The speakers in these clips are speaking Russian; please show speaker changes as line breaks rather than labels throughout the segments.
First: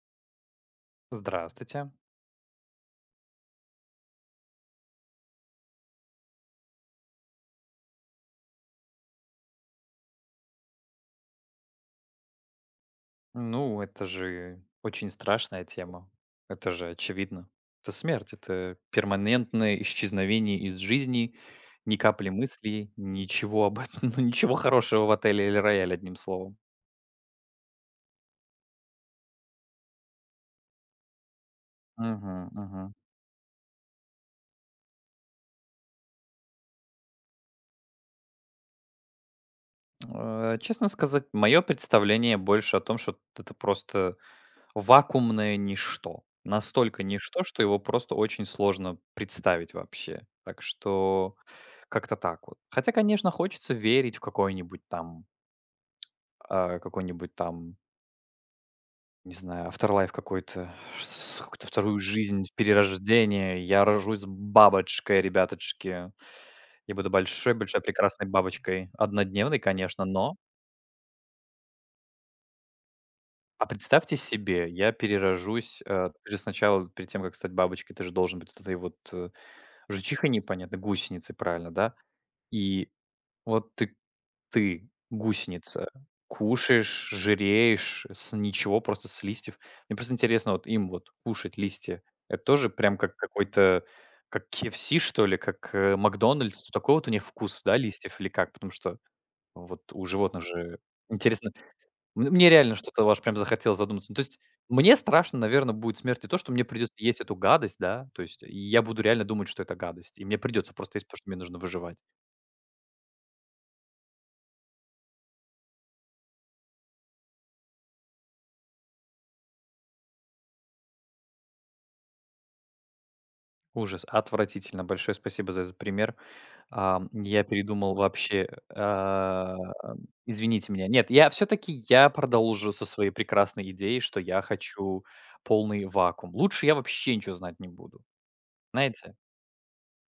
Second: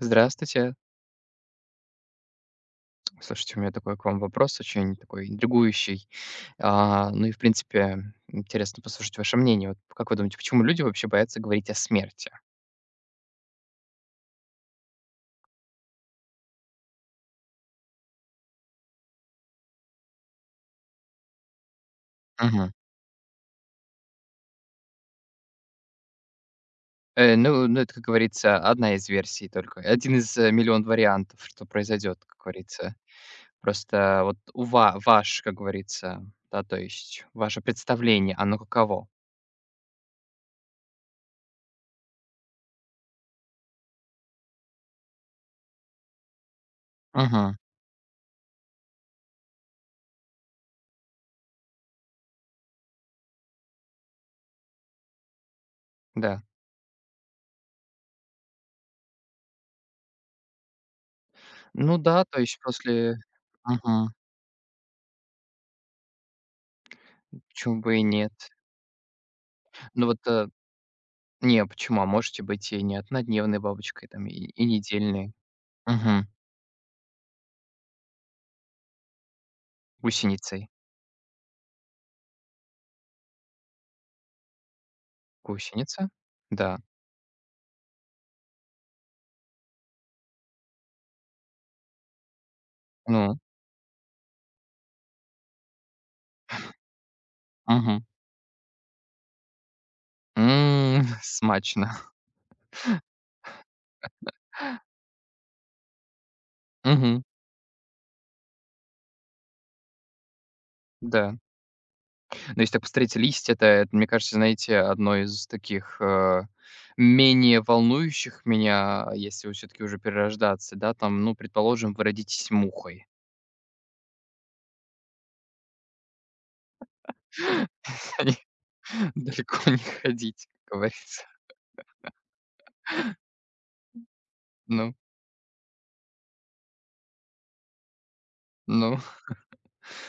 Здравствуйте.
Здравствуйте.
Слушайте, у меня такой к вам вопрос, очень такой интригующий. Ну и, в принципе, интересно послушать ваше мнение. Вот как вы думаете, почему люди вообще боятся говорить о смерти?
Ну, это же очень страшная тема. Это же очевидно. Это смерть, это перманентное исчезновение из жизни, ни капли
Мгм.
мыслей, ничего об этом, ну, ничего хорошего в отеле или рояле, одним словом.
Это, как говорится, одна из версий только. Один из миллион вариантов, что произойдет, как
Мгм, мгм.
говорится. Просто вот ваш, как говорится, да, то есть ваше представление, оно каково?
Честно сказать, мое представление больше о том, что это просто вакуумное ничто. Настолько ничто,
Мгм.
что его просто очень сложно представить вообще. Так что как-то так вот. Хотя, конечно, хочется верить в какой-нибудь там,
Да.
а, какой-нибудь там, не знаю, afterlife какой-то, с какую-то вторую
Ну да, то
жизнь, в
есть после.
перерождение. Я
Мгм.
рожусь бабочкой, ребяточки. Я буду большой-большой
Почему бы и
прекрасной
нет?
бабочкой. Однодневной, конечно,
Ну вот
но
э, Не, почему? А можете быть и не однодневной
А
бабочкой,
представьте
там, и
себе, я
недельной.
перерожусь,
Мгм.
ты же сначала, перед тем, как стать бабочкой, ты же должен быть вот этой вот, жичихой
Гусеницей.
непонятной, гусеницей, правильно, да? И вот ты гусеница,
Гусеница? Да.
кушаешь, жиреешь с ничего, просто с листьев. Мне просто интересно, вот им вот кушать листья- это тоже прям как
Ну.
какой-то, как KFC, что ли, как, "Макдональдс"? Вот такой вот у них вкус, да,
Мгм.
листьев или как? Потому что вот у животных же
М,
интересно
смачно.
Мне реально что-то аж прям захотелось задуматься. Ну, то есть мне страшно, наверное, будет смерть и то, что мне придется есть
Мгм.
эту гадость, да. То есть и я буду реально думать, что это гадость, и мне придется просто есть, потому что мне
Да.
нужно выживать.
Но если так посмотреть, листья это, мне кажется, знаете, одно из таких, менее волнующих меня, если вот всё-таки уже перерождаться, да, там, ну, предположим, вы родитесь мухой.
Ужас, отвратительно. Большое спасибо за этот пример. Я передумал вообще, а,
Далеко не ходить,
извините
как
меня. Нет,
говорится.
я все таки я продолжу со своей прекрасной идеей, что я
Ну,
хочу полный вакуум. Лучше я вообще ничего знать не буду.
ну.
Знаете?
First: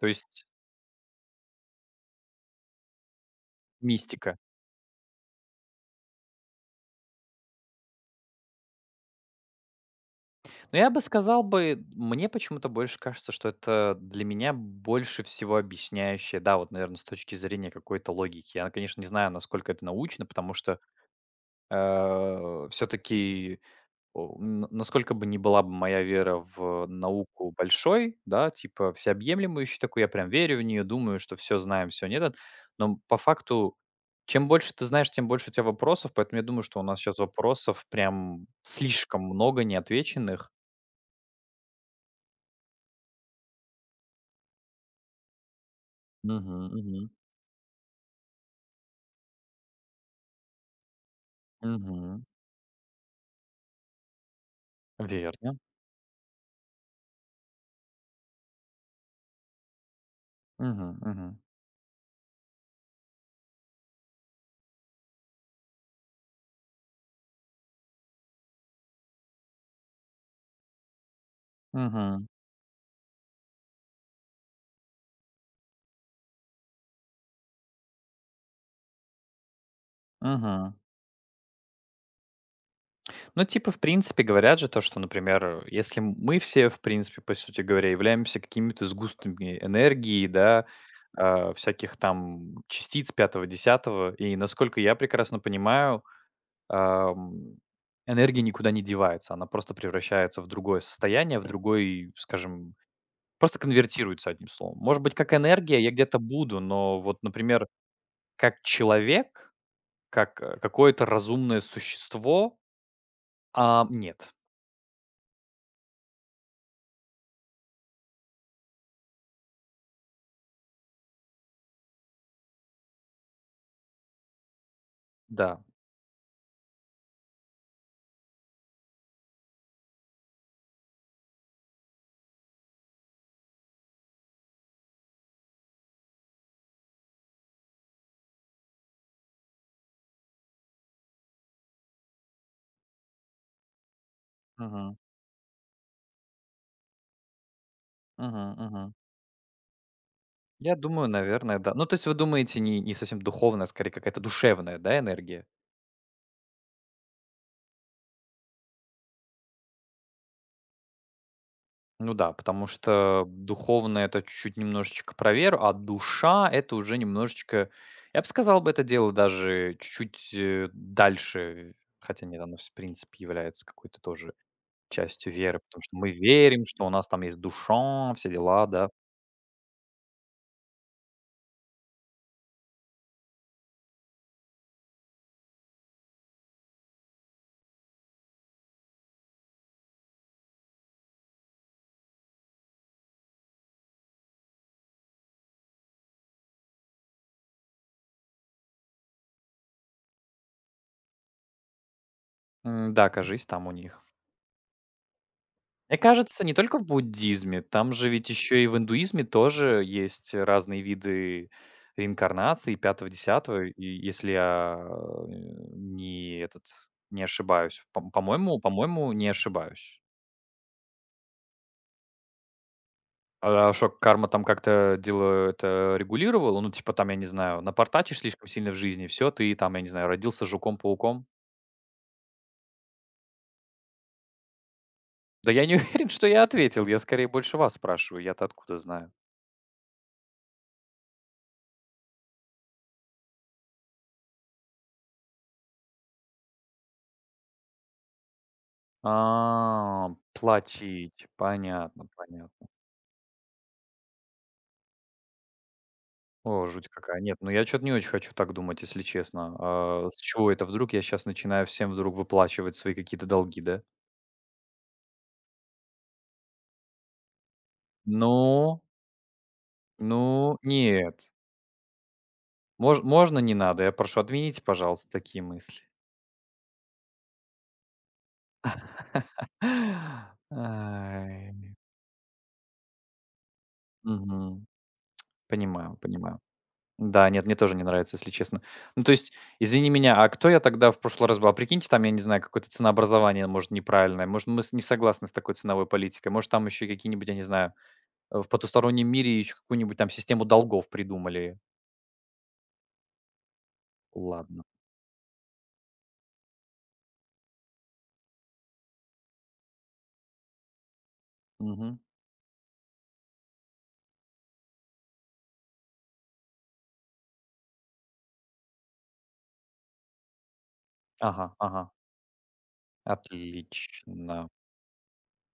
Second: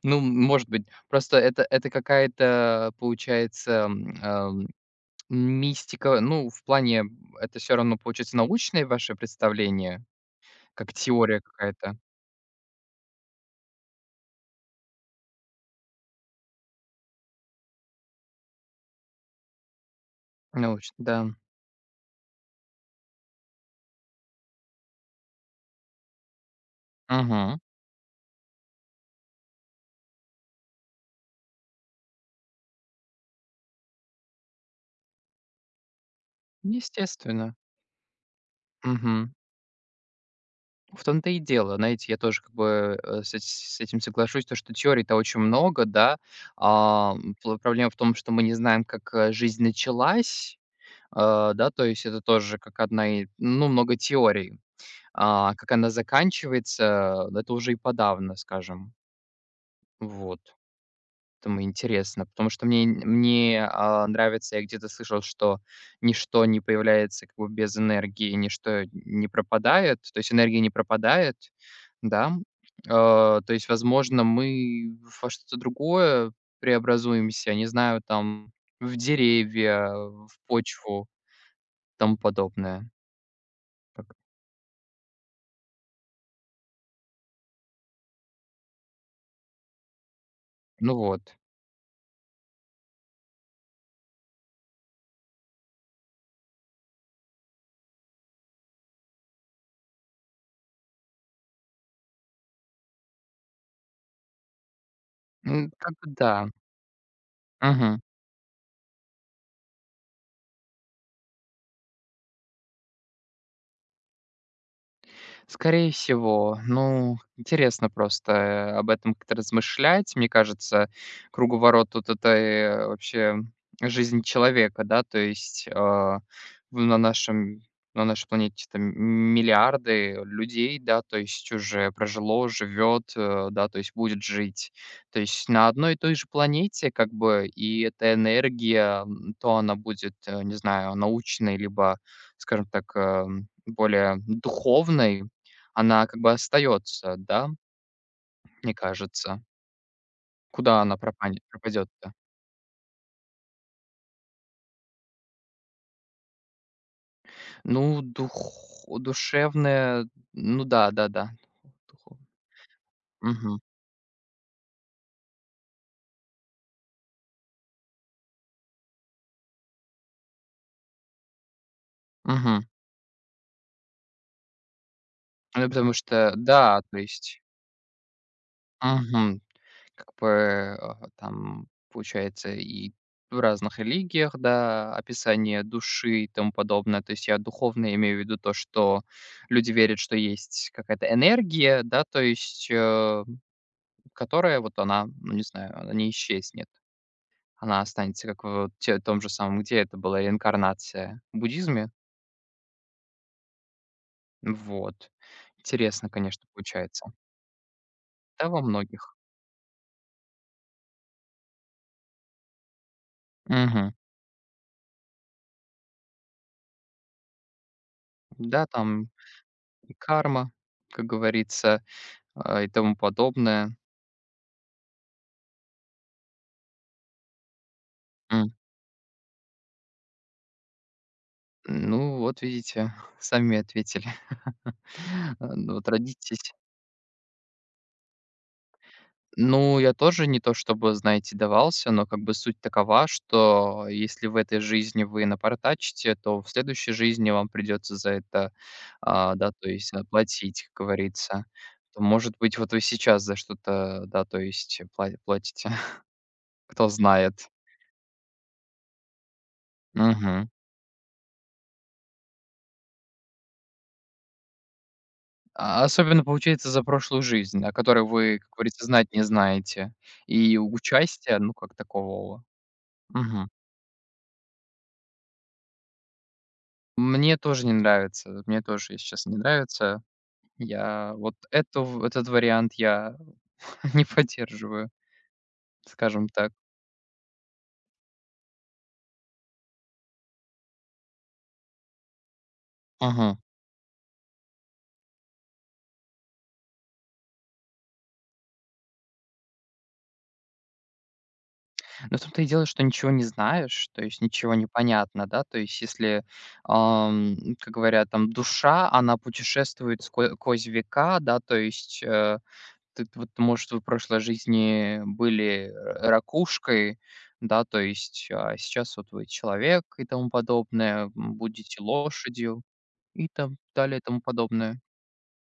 То
Ну,
есть
может быть, просто это какая-то, получается,
мистика.
мистика. Ну, в плане, это все равно, получается, научное ваше представление,
Ну, я
как
бы
теория
сказал бы,
какая-то
мне почему-то больше кажется, что это для меня больше всего объясняющее, да, вот, наверное, с точки зрения какой-то логики. Я, конечно, не знаю, насколько это научно, потому что
науч да.
все-таки, насколько бы ни была бы моя вера в науку
Мгм.
большой, да, типа всеобъемлемую еще такую, я прям верю в нее, думаю, что все знаем, все нет, но по факту чем больше ты знаешь, тем больше у тебя вопросов, поэтому я думаю, что у нас сейчас
Естественно.
вопросов прям слишком
Мгм.
много неотвеченных.
В том-то и дело. Знаете, я тоже как бы, с этим соглашусь, то, что теорий-то очень много, да.
Мгм, мгм,
Ам, пл Проблема в том, что мы не знаем, как, жизнь началась, да, то есть это
мгм.
тоже как одна и ну, много теорий. А
Верно.
как она заканчивается, да, это уже и подавно, скажем. Вот.
Мгм, мгм,
Поэтому интересно, потому что мне, нравится, я где-то слышал, что ничто не появляется как бы без энергии, ничто не пропадает, то есть энергия не пропадает,
мгм,
да. То есть, возможно, мы во что-то другое преобразуемся, не знаю, там, в деревья, в
мгм.
почву, тому подобное.
Ну, типа, в
Как
принципе, говорят же то, что, например, если мы все, в принципе, по сути говоря, являемся какими-то сгустками энергии, да,
ну вот.
всяких там частиц пятого десятого и, насколько я прекрасно понимаю, ам, энергия никуда не девается, она просто превращается в другое состояние, в другой, скажем, просто конвертируется, одним словом. Может быть, как
М,
энергия я
как бы
где-то
да.
буду, но вот, например,
Мгм.
как человек, как, какое-то разумное существо, а нет.
Скорее всего. Ну, интересно просто, об этом как-то размышлять. Мне кажется, круговорот это, вообще жизнь человека, да. То
Да.
есть, в на нашем на нашей планете там миллиарды людей, да, то есть уже прожило, живет, да, то есть будет жить. То есть на одной и той же планете как бы и эта энергия, то она будет, не знаю, научной, либо, скажем так, более
Мгм.
духовной. Она как бы остается, да,
Мгм.
мне
Мгм.
кажется.
Я
Куда она
думаю,
пропанет
наверное, да. Ну, то есть
пропадет-то?
вы думаете, не совсем духовная, а скорее какая-то душевная, да, энергия?
Ну, дух Душевная, ну да, да-да.
Ну
Духов
да, потому что
Мгм,
духовная- это чуть-чуть немножечко про веру, а душа- это уже немножечко, я бы сказал бы, это дело даже чуть-чуть, дальше, хотя нет, оно,
мгм.
в принципе, является какой-то тоже частью веры,
Ну,
потому
потому
что мы
что,
верим,
да,
что у
то
нас там есть
есть
душа, все дела, да.
мгм. Как бы, там, получается, и в разных религиях, да, описание души и тому подобное. То есть я духовно имею в виду то, что люди верят, что есть какая-то энергия, да, то есть, которая вот она, ну, не знаю, она не исчезнет. Она останется как в вот те том же самом, где это была реинкарнация в буддизме.
М, да, кажись, там у них.
Вот.
Мне
Интересно,
кажется,
конечно,
не только в
получается.
буддизме, там же ведь
Да, во
еще и в
многих.
индуизме тоже есть разные виды реинкарнации пятого, десятого, и
Мгм.
если я, не этот, не ошибаюсь. По по-моему
Да, там
по-моему, не
и
ошибаюсь.
карма, как говорится, и тому
А
подобное.
что карма там как-то дело это регулировала? Ну, типа там, я не знаю, напортачишь слишком
М.
сильно в жизни, все, ты там, я не знаю, родился жуком-пауком.
Ну, вот видите, сами ответили.
Да я
Ну
не
вот
уверен, что я
родитесь.
ответил, я скорее больше вас спрашиваю, я-то откуда знаю?
Ну, я тоже не то чтобы, знаете, давался, но как бы суть такова, что если в этой жизни вы напортачите, то в следующей жизни вам придется за это, да, то есть
А,
платить, как
платить.
говорится. То,
Понятно,
может быть,
понятно.
вот вы сейчас за что-то, да, то есть платите,
О, жуть
кто
какая. Нет,
знает.
ну я что то не очень хочу так думать, если честно. А, с
Мгм.
чего это вдруг я сейчас начинаю всем вдруг выплачивать свои какие-то долги, да?
А особенно получается за прошлую жизнь, о которой вы, как
Ну,
говорится, знать не знаете.
ну,
И
нет.
участия, ну, как такового.
Можно
Мгм.
не надо? Я прошу, отмените, пожалуйста, такие мысли.
Мне тоже не нравится. Мне тоже, если честно, не нравится. Я вот
Ай.
эту этот вариант я не
Мгм.
поддерживаю,
Понимаю,
скажем
понимаю.
так.
Да, нет, мне тоже не нравится, если честно. Ну, то есть, извини меня, а кто я тогда в прошлый раз был? А прикиньте, там, я не знаю, какое-то
Ага.
ценообразование, может, неправильное. Может, мы с- не согласны с такой ценовой политикой. Может, там еще какие-нибудь, я не знаю, в потустороннем мире еще какую-нибудь там систему долгов придумали.
Но в том-то и дело, что ничего не знаешь, то есть ничего
Ладно.
не понятно, да. То есть если, как говорят, там душа, она путешествует ско сквозь века, да, то
Мгм.
есть, вот, может, вы в прошлой жизни были ра ракушкой, да, то есть, а сейчас вот вы человек и тому подобное,
Ага,
будете
ага.
лошадью и там далее и тому
Отлично.
подобное.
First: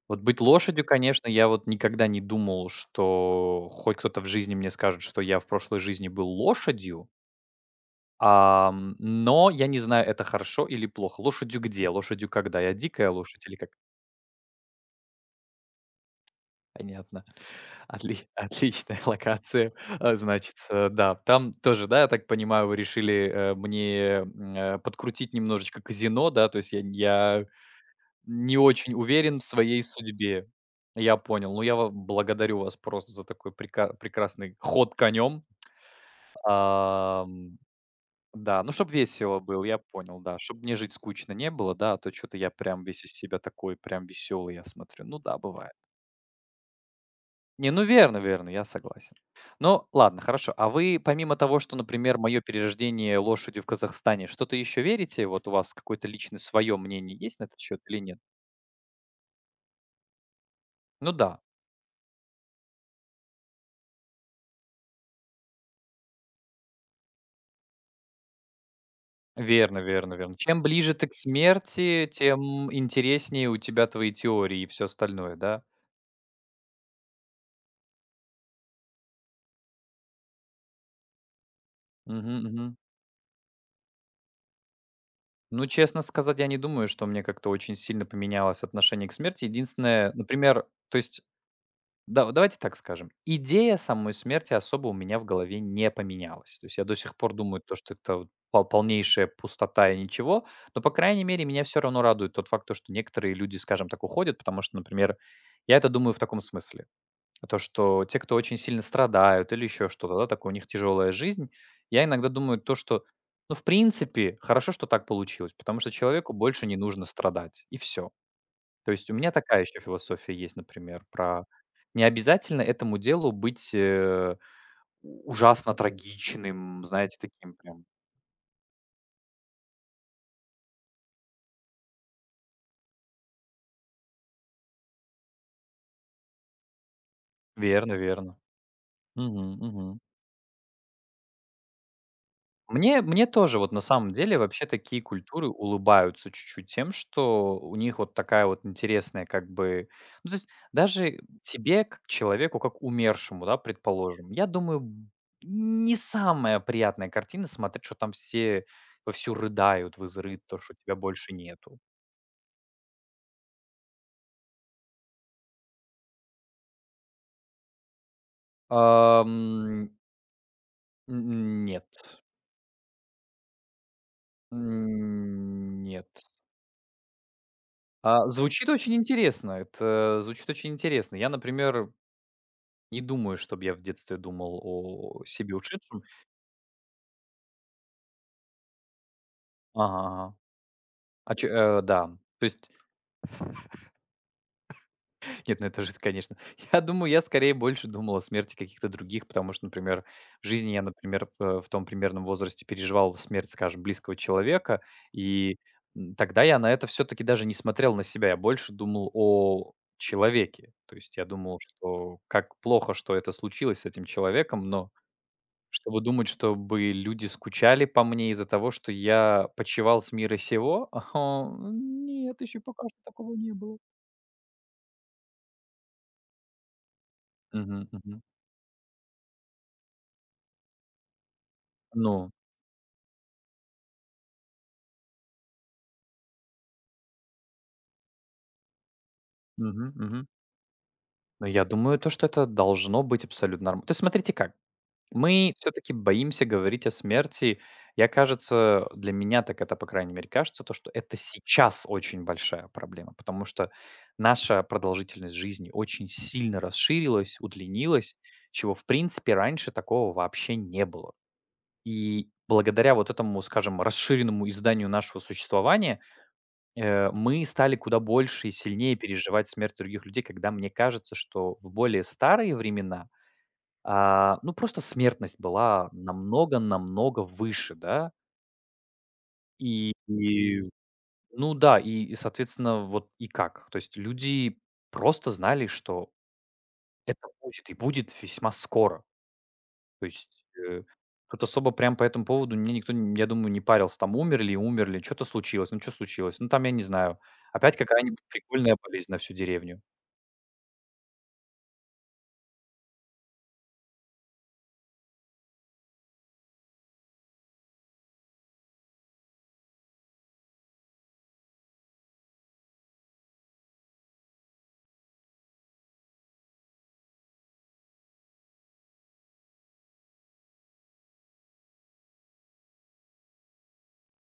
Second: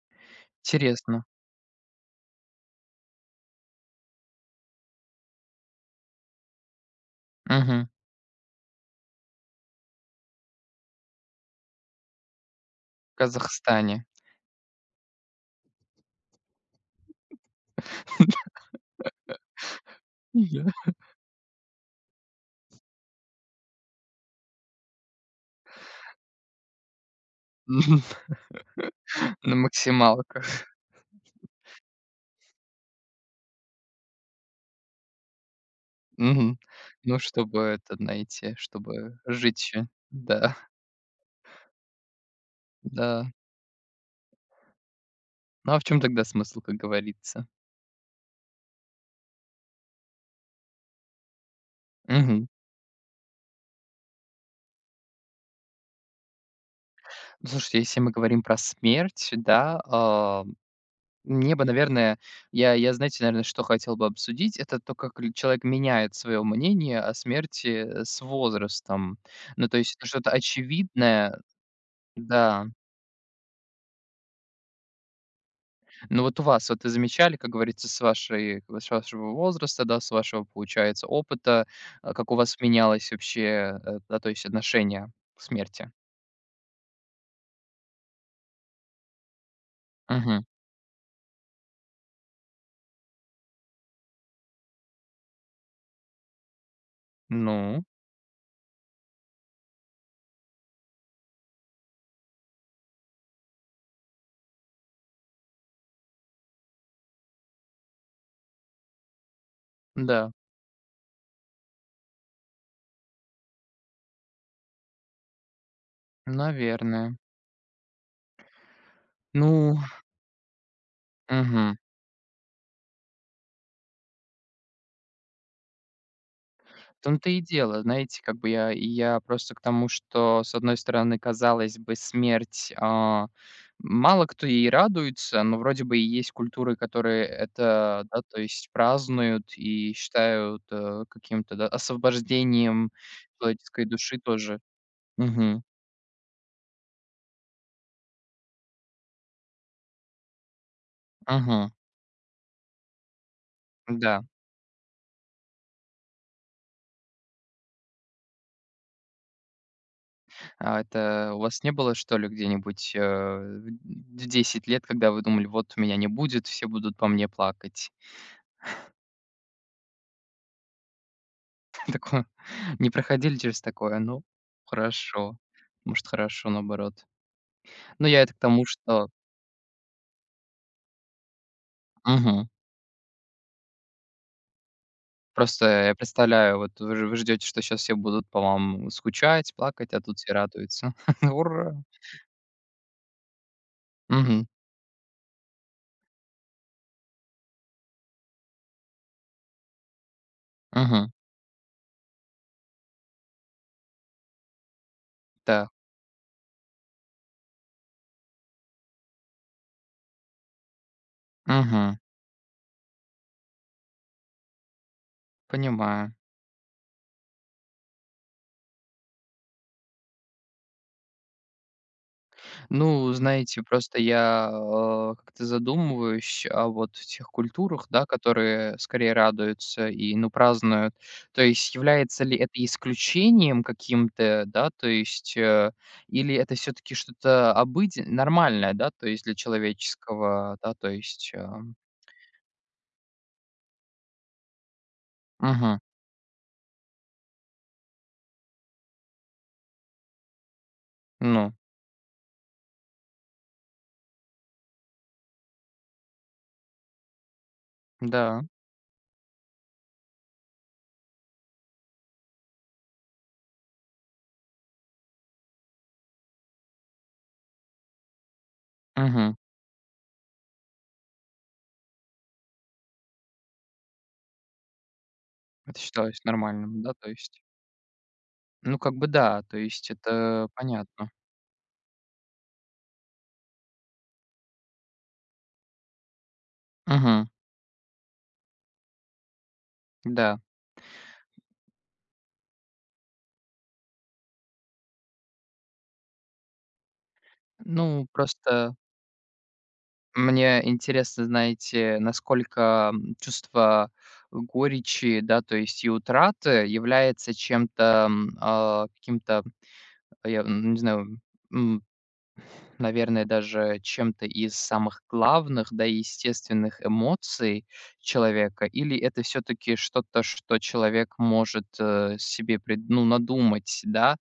Вот быть лошадью,
Интересно.
конечно, я вот никогда не думал, что хоть кто-то в жизни мне скажет, что я в прошлой жизни был лошадью.
Мгм.
Но я не знаю, это хорошо или плохо. Лошадью где? Лошадью когда? Я дикая лошадь или как?
Казахстане.
Понятно. Отли отличная локация. А,
Мгм.
значится, да, там тоже, да, я так понимаю, вы решили, мне, подкрутить немножечко казино, да? То есть я
Мгм.
не очень уверен в
На
своей судьбе.
максималках.
Я понял. Ну, я ва благодарю вас просто за такой прека прекрасный ход конем.
Мгм. Ну,
Ам
чтобы это найти,
Да, ну, чтобы
чтобы
весело
жить
было, я
еще.
понял, да,
Да,
чтобы мне жить скучно не было, да, а то что то я прям весь из
да.
себя такой прям веселый, я смотрю. Ну да, бывает.
Ну, а в чем тогда смысл, как говорится?
Не, ну верно, верно, я согласен. Ну ладно, хорошо. А вы помимо того, что, например, мое
Мгм.
перерождение лошадью в Казахстане, что-то еще верите? Вот у вас какое-то личное свое мнение есть на
Ну,
этот
слушайте,
счет или
если мы
нет?
говорим про смерть, да,
Ну да,
мне бы, наверное, знаете, наверное, что хотел бы обсудить, это то, как ль человек меняет свое мнение о смерти, с возрастом. Ну,
верно,
то есть это
верно,
что-то
верно. Чем ближе ты к
очевидное,
смерти,
да.
тем интереснее у тебя твои теории и все остальное, да?
Ну вот у вас, вот вы замечали, как говорится, с вашей вот с вашего возраста, да, с вашего, получается, опыта, как у
Мгм,
вас
мгм.
менялось вообще, да, то есть отношение к
Ну,
смерти?
честно сказать, я не думаю, что мне как-то очень сильно поменялось отношение к смерти. Единственное,
Мгм.
например, то есть, да, давайте так скажем, идея самой смерти особо у меня в голове не поменялась. То есть я до сих пор думаю, то,
Ну
что это вот полнейшая пустота и ничего, но, по крайней мере, меня все равно радует тот факт, то, что некоторые люди, скажем так, уходят, потому что, например, я это думаю в таком смысле. То, что те, кто очень сильно страдают или еще что-то, да,
да,
такое, у них тяжелая жизнь. Я иногда думаю то, что, ну, в принципе, хорошо, что так получилось, потому что человеку больше не нужно
наверное.
страдать, и все. То есть у меня такая
Ну,
еще философия есть, например, про
мгм.
не обязательно этому делу быть ужасно трагичным,
В
знаете,
том-то и
таким
дело.
прям.
Знаете, как бы я просто к тому, что, с одной стороны, казалось бы, смерть, мало кто ей радуется, но вроде бы и есть культуры, которые
Верно,
это, да,
верно.
то есть празднуют
Мгм,
и
мгм.
считают, каким-то, да, освобождением
Мне тоже вот на
человеческой
самом
души
деле
тоже.
вообще такие культуры
Мгм.
улыбаются чуть-чуть тем, что у них вот такая вот интересная как бы Ну, то есть даже
Мгм.
тебе, как человеку, как умершему, да,
Да.
предположим, я думаю, не самая приятная картина смотреть, что там все вовсю рыдают в то, что
А
тебя больше
это у вас не
нету.
было, что ли, где-нибудь, в 10 лет, когда вы думали: "Вот меня не будет, все будут по мне плакать"?
Ам, Нет.
Такое не проходили через такое? Ну, хорошо.
М,
Может,
нет.
хорошо, наоборот. Ну, я
А,
это к тому,
звучит очень
что
интересно. Это звучит очень интересно. Я, например,
мгм.
не думаю, чтобы я в детстве думал о себе
Просто я
ушедшем.
представляю, вот вы ждете, что сейчас все будут по вам скучать, плакать,
Ага,
а тут все
ага.
радуются.
А чё,
Ура!
да. То есть,
Мгм.
нет, ну это же, конечно. Я думаю, я скорее больше думал о смерти каких-то других, потому что, например, в жизни я,
Мгм.
например, в том примерном возрасте переживал смерть, скажем, близкого человека, и
Да.
тогда я на это все-таки даже не смотрел на себя, я больше думал о человеке. То есть я думал,
Мгм.
что как плохо, что это случилось с этим человеком, но чтобы
Понимаю.
думать, чтобы люди скучали по мне из-за того, что я почивал с мира сего? Ага, нет, еще пока что
Ну,
такого не
знаете,
было.
просто я, как-то задумываюсь о вот тех культурах,
Мгм,
да,
мгм.
которые скорее радуются и, ну, празднуют. То есть является
Ну,
ли это исключением каким-то, да, то есть, или это все таки что-то обыден нормальное, да, то есть для
мгм, мгм.
человеческого, да, то есть,
Но я думаю, то, что это должно быть абсолютно норм То есть смотрите как. Мы
мгм,
все-таки боимся говорить о смерти. Я, кажется, для меня так это, по крайней мере, кажется, то, что это
ну
сейчас очень большая проблема, потому что наша продолжительность жизни очень сильно расширилась, удлинилась,
да,
чего, в принципе, раньше такого вообще не было. И благодаря вот этому, скажем, расширенному изданию нашего существования, мы стали куда больше и сильнее
мгм.
переживать смерть других людей, когда мне кажется, что в более старые времена ну, просто смертность
Это
была
считалось
намного
нормальным, да, то
намного
есть.
выше, да.
Ну, как бы да, то есть
И
это
и,
понятно.
ну да, и, соответственно, вот и как? То есть люди просто знали, что
Мгм,
это будет и будет весьма скоро. То
да.
есть, тут особо прям по этому поводу мне никто, н я думаю, не парился. Там умерли умерли, что то случилось, ну что случилось, ну там, я не знаю, опять
Ну,
какая-нибудь
просто
прикольная болезнь на всю деревню.
мне интересно, знаете, насколько, чувство горечи, да, то есть и утраты является чем-то, каким-то, не знаю, м, наверное, даже чем-то из самых главных, да, и естественных эмоций человека, или это все таки что-то, что человек может, себе прид ну, надумать, да?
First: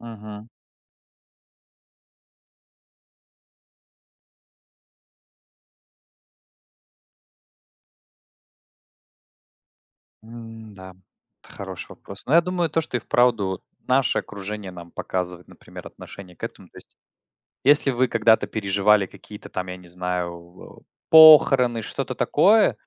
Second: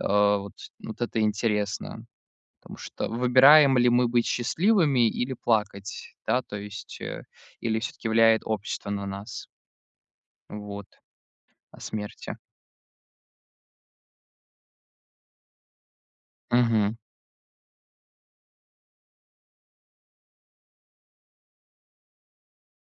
Э, вот вот это интересно. Потому что выбираем ли мы быть счастливыми или плакать, да, то есть, или все таки влияет общество на нас,
М,
вот,
да, это
о
хороший вопрос. Но
смерти.
я думаю, то, что и вправду наше окружение нам показывает, например, отношение к этому. То есть,
Мгм.
если вы когда-то переживали какие-то там, я не знаю, похороны, что-то такое,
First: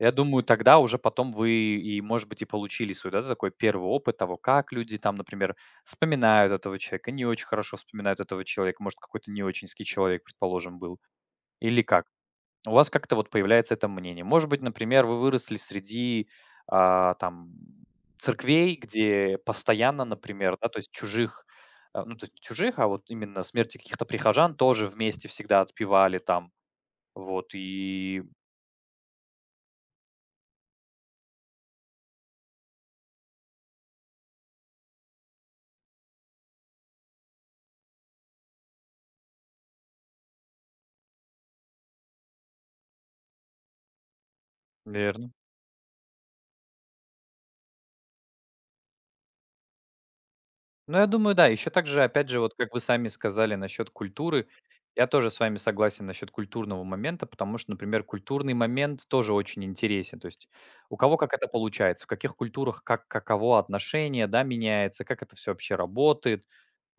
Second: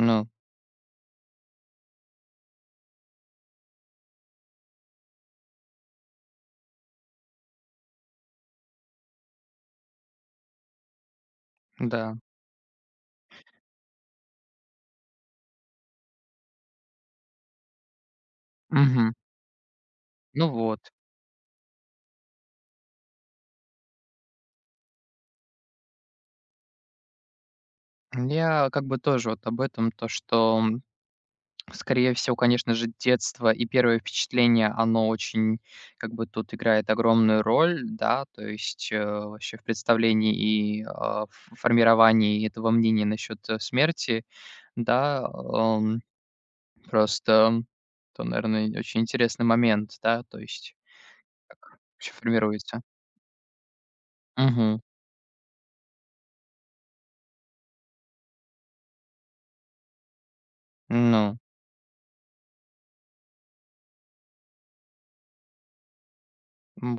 я
Ну
думаю, тогда уже потом вы и, может быть, и получили свой, да, такой первый опыт того, как люди там, например, вспоминают этого человека, не очень хорошо вспоминают этого человека, может, какой-то не очень ский человек, предположим, был, или как?
да.
У вас как-то вот появляется это мнение. Может быть, например, вы выросли среди, там, церквей,
Мгм.
где постоянно,
Ну
например, да, то есть
вот.
чужих, ну, то есть не чужих, а вот именно смерти каких-то прихожан тоже вместе всегда отпевали там. Вот и,
Я как бы тоже вот об этом, то что, скорее всего, конечно же, детство и первое впечатление, оно очень как бы тут играет огромную роль, да, то есть, вообще в представлении и, в формировании этого мнения насчет, смерти, да,
наверно.
просто то, наверное, очень интересный момент, да, то есть
Ну, я думаю, да. Еще
как
также,
вообще
опять же, вот как вы
формируется.
сами сказали насчет культуры,
Мгм.
я тоже с вами согласен насчет культурного момента, потому что, например, культурный момент тоже очень интересен. То есть у кого как
Ну,
это получается, в каких культурах как каково отношение, да, меняется, как это все вообще работает.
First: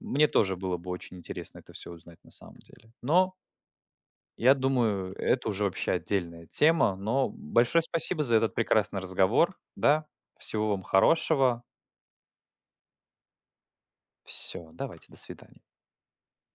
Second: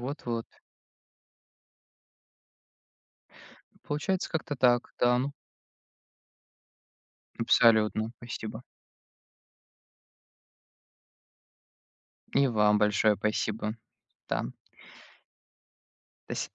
Мне
вот-вот.
тоже было бы очень интересно это все узнать на самом деле. Но
Получается
я
как-то так,
думаю,
да, ну,
это уже вообще отдельная тема. Но большое
абсолютно.
спасибо за этот
Спасибо.
прекрасный разговор, да. Всего вам хорошего.
И вам большое спасибо. Да.
Все, давайте, до свидания.
До свидания.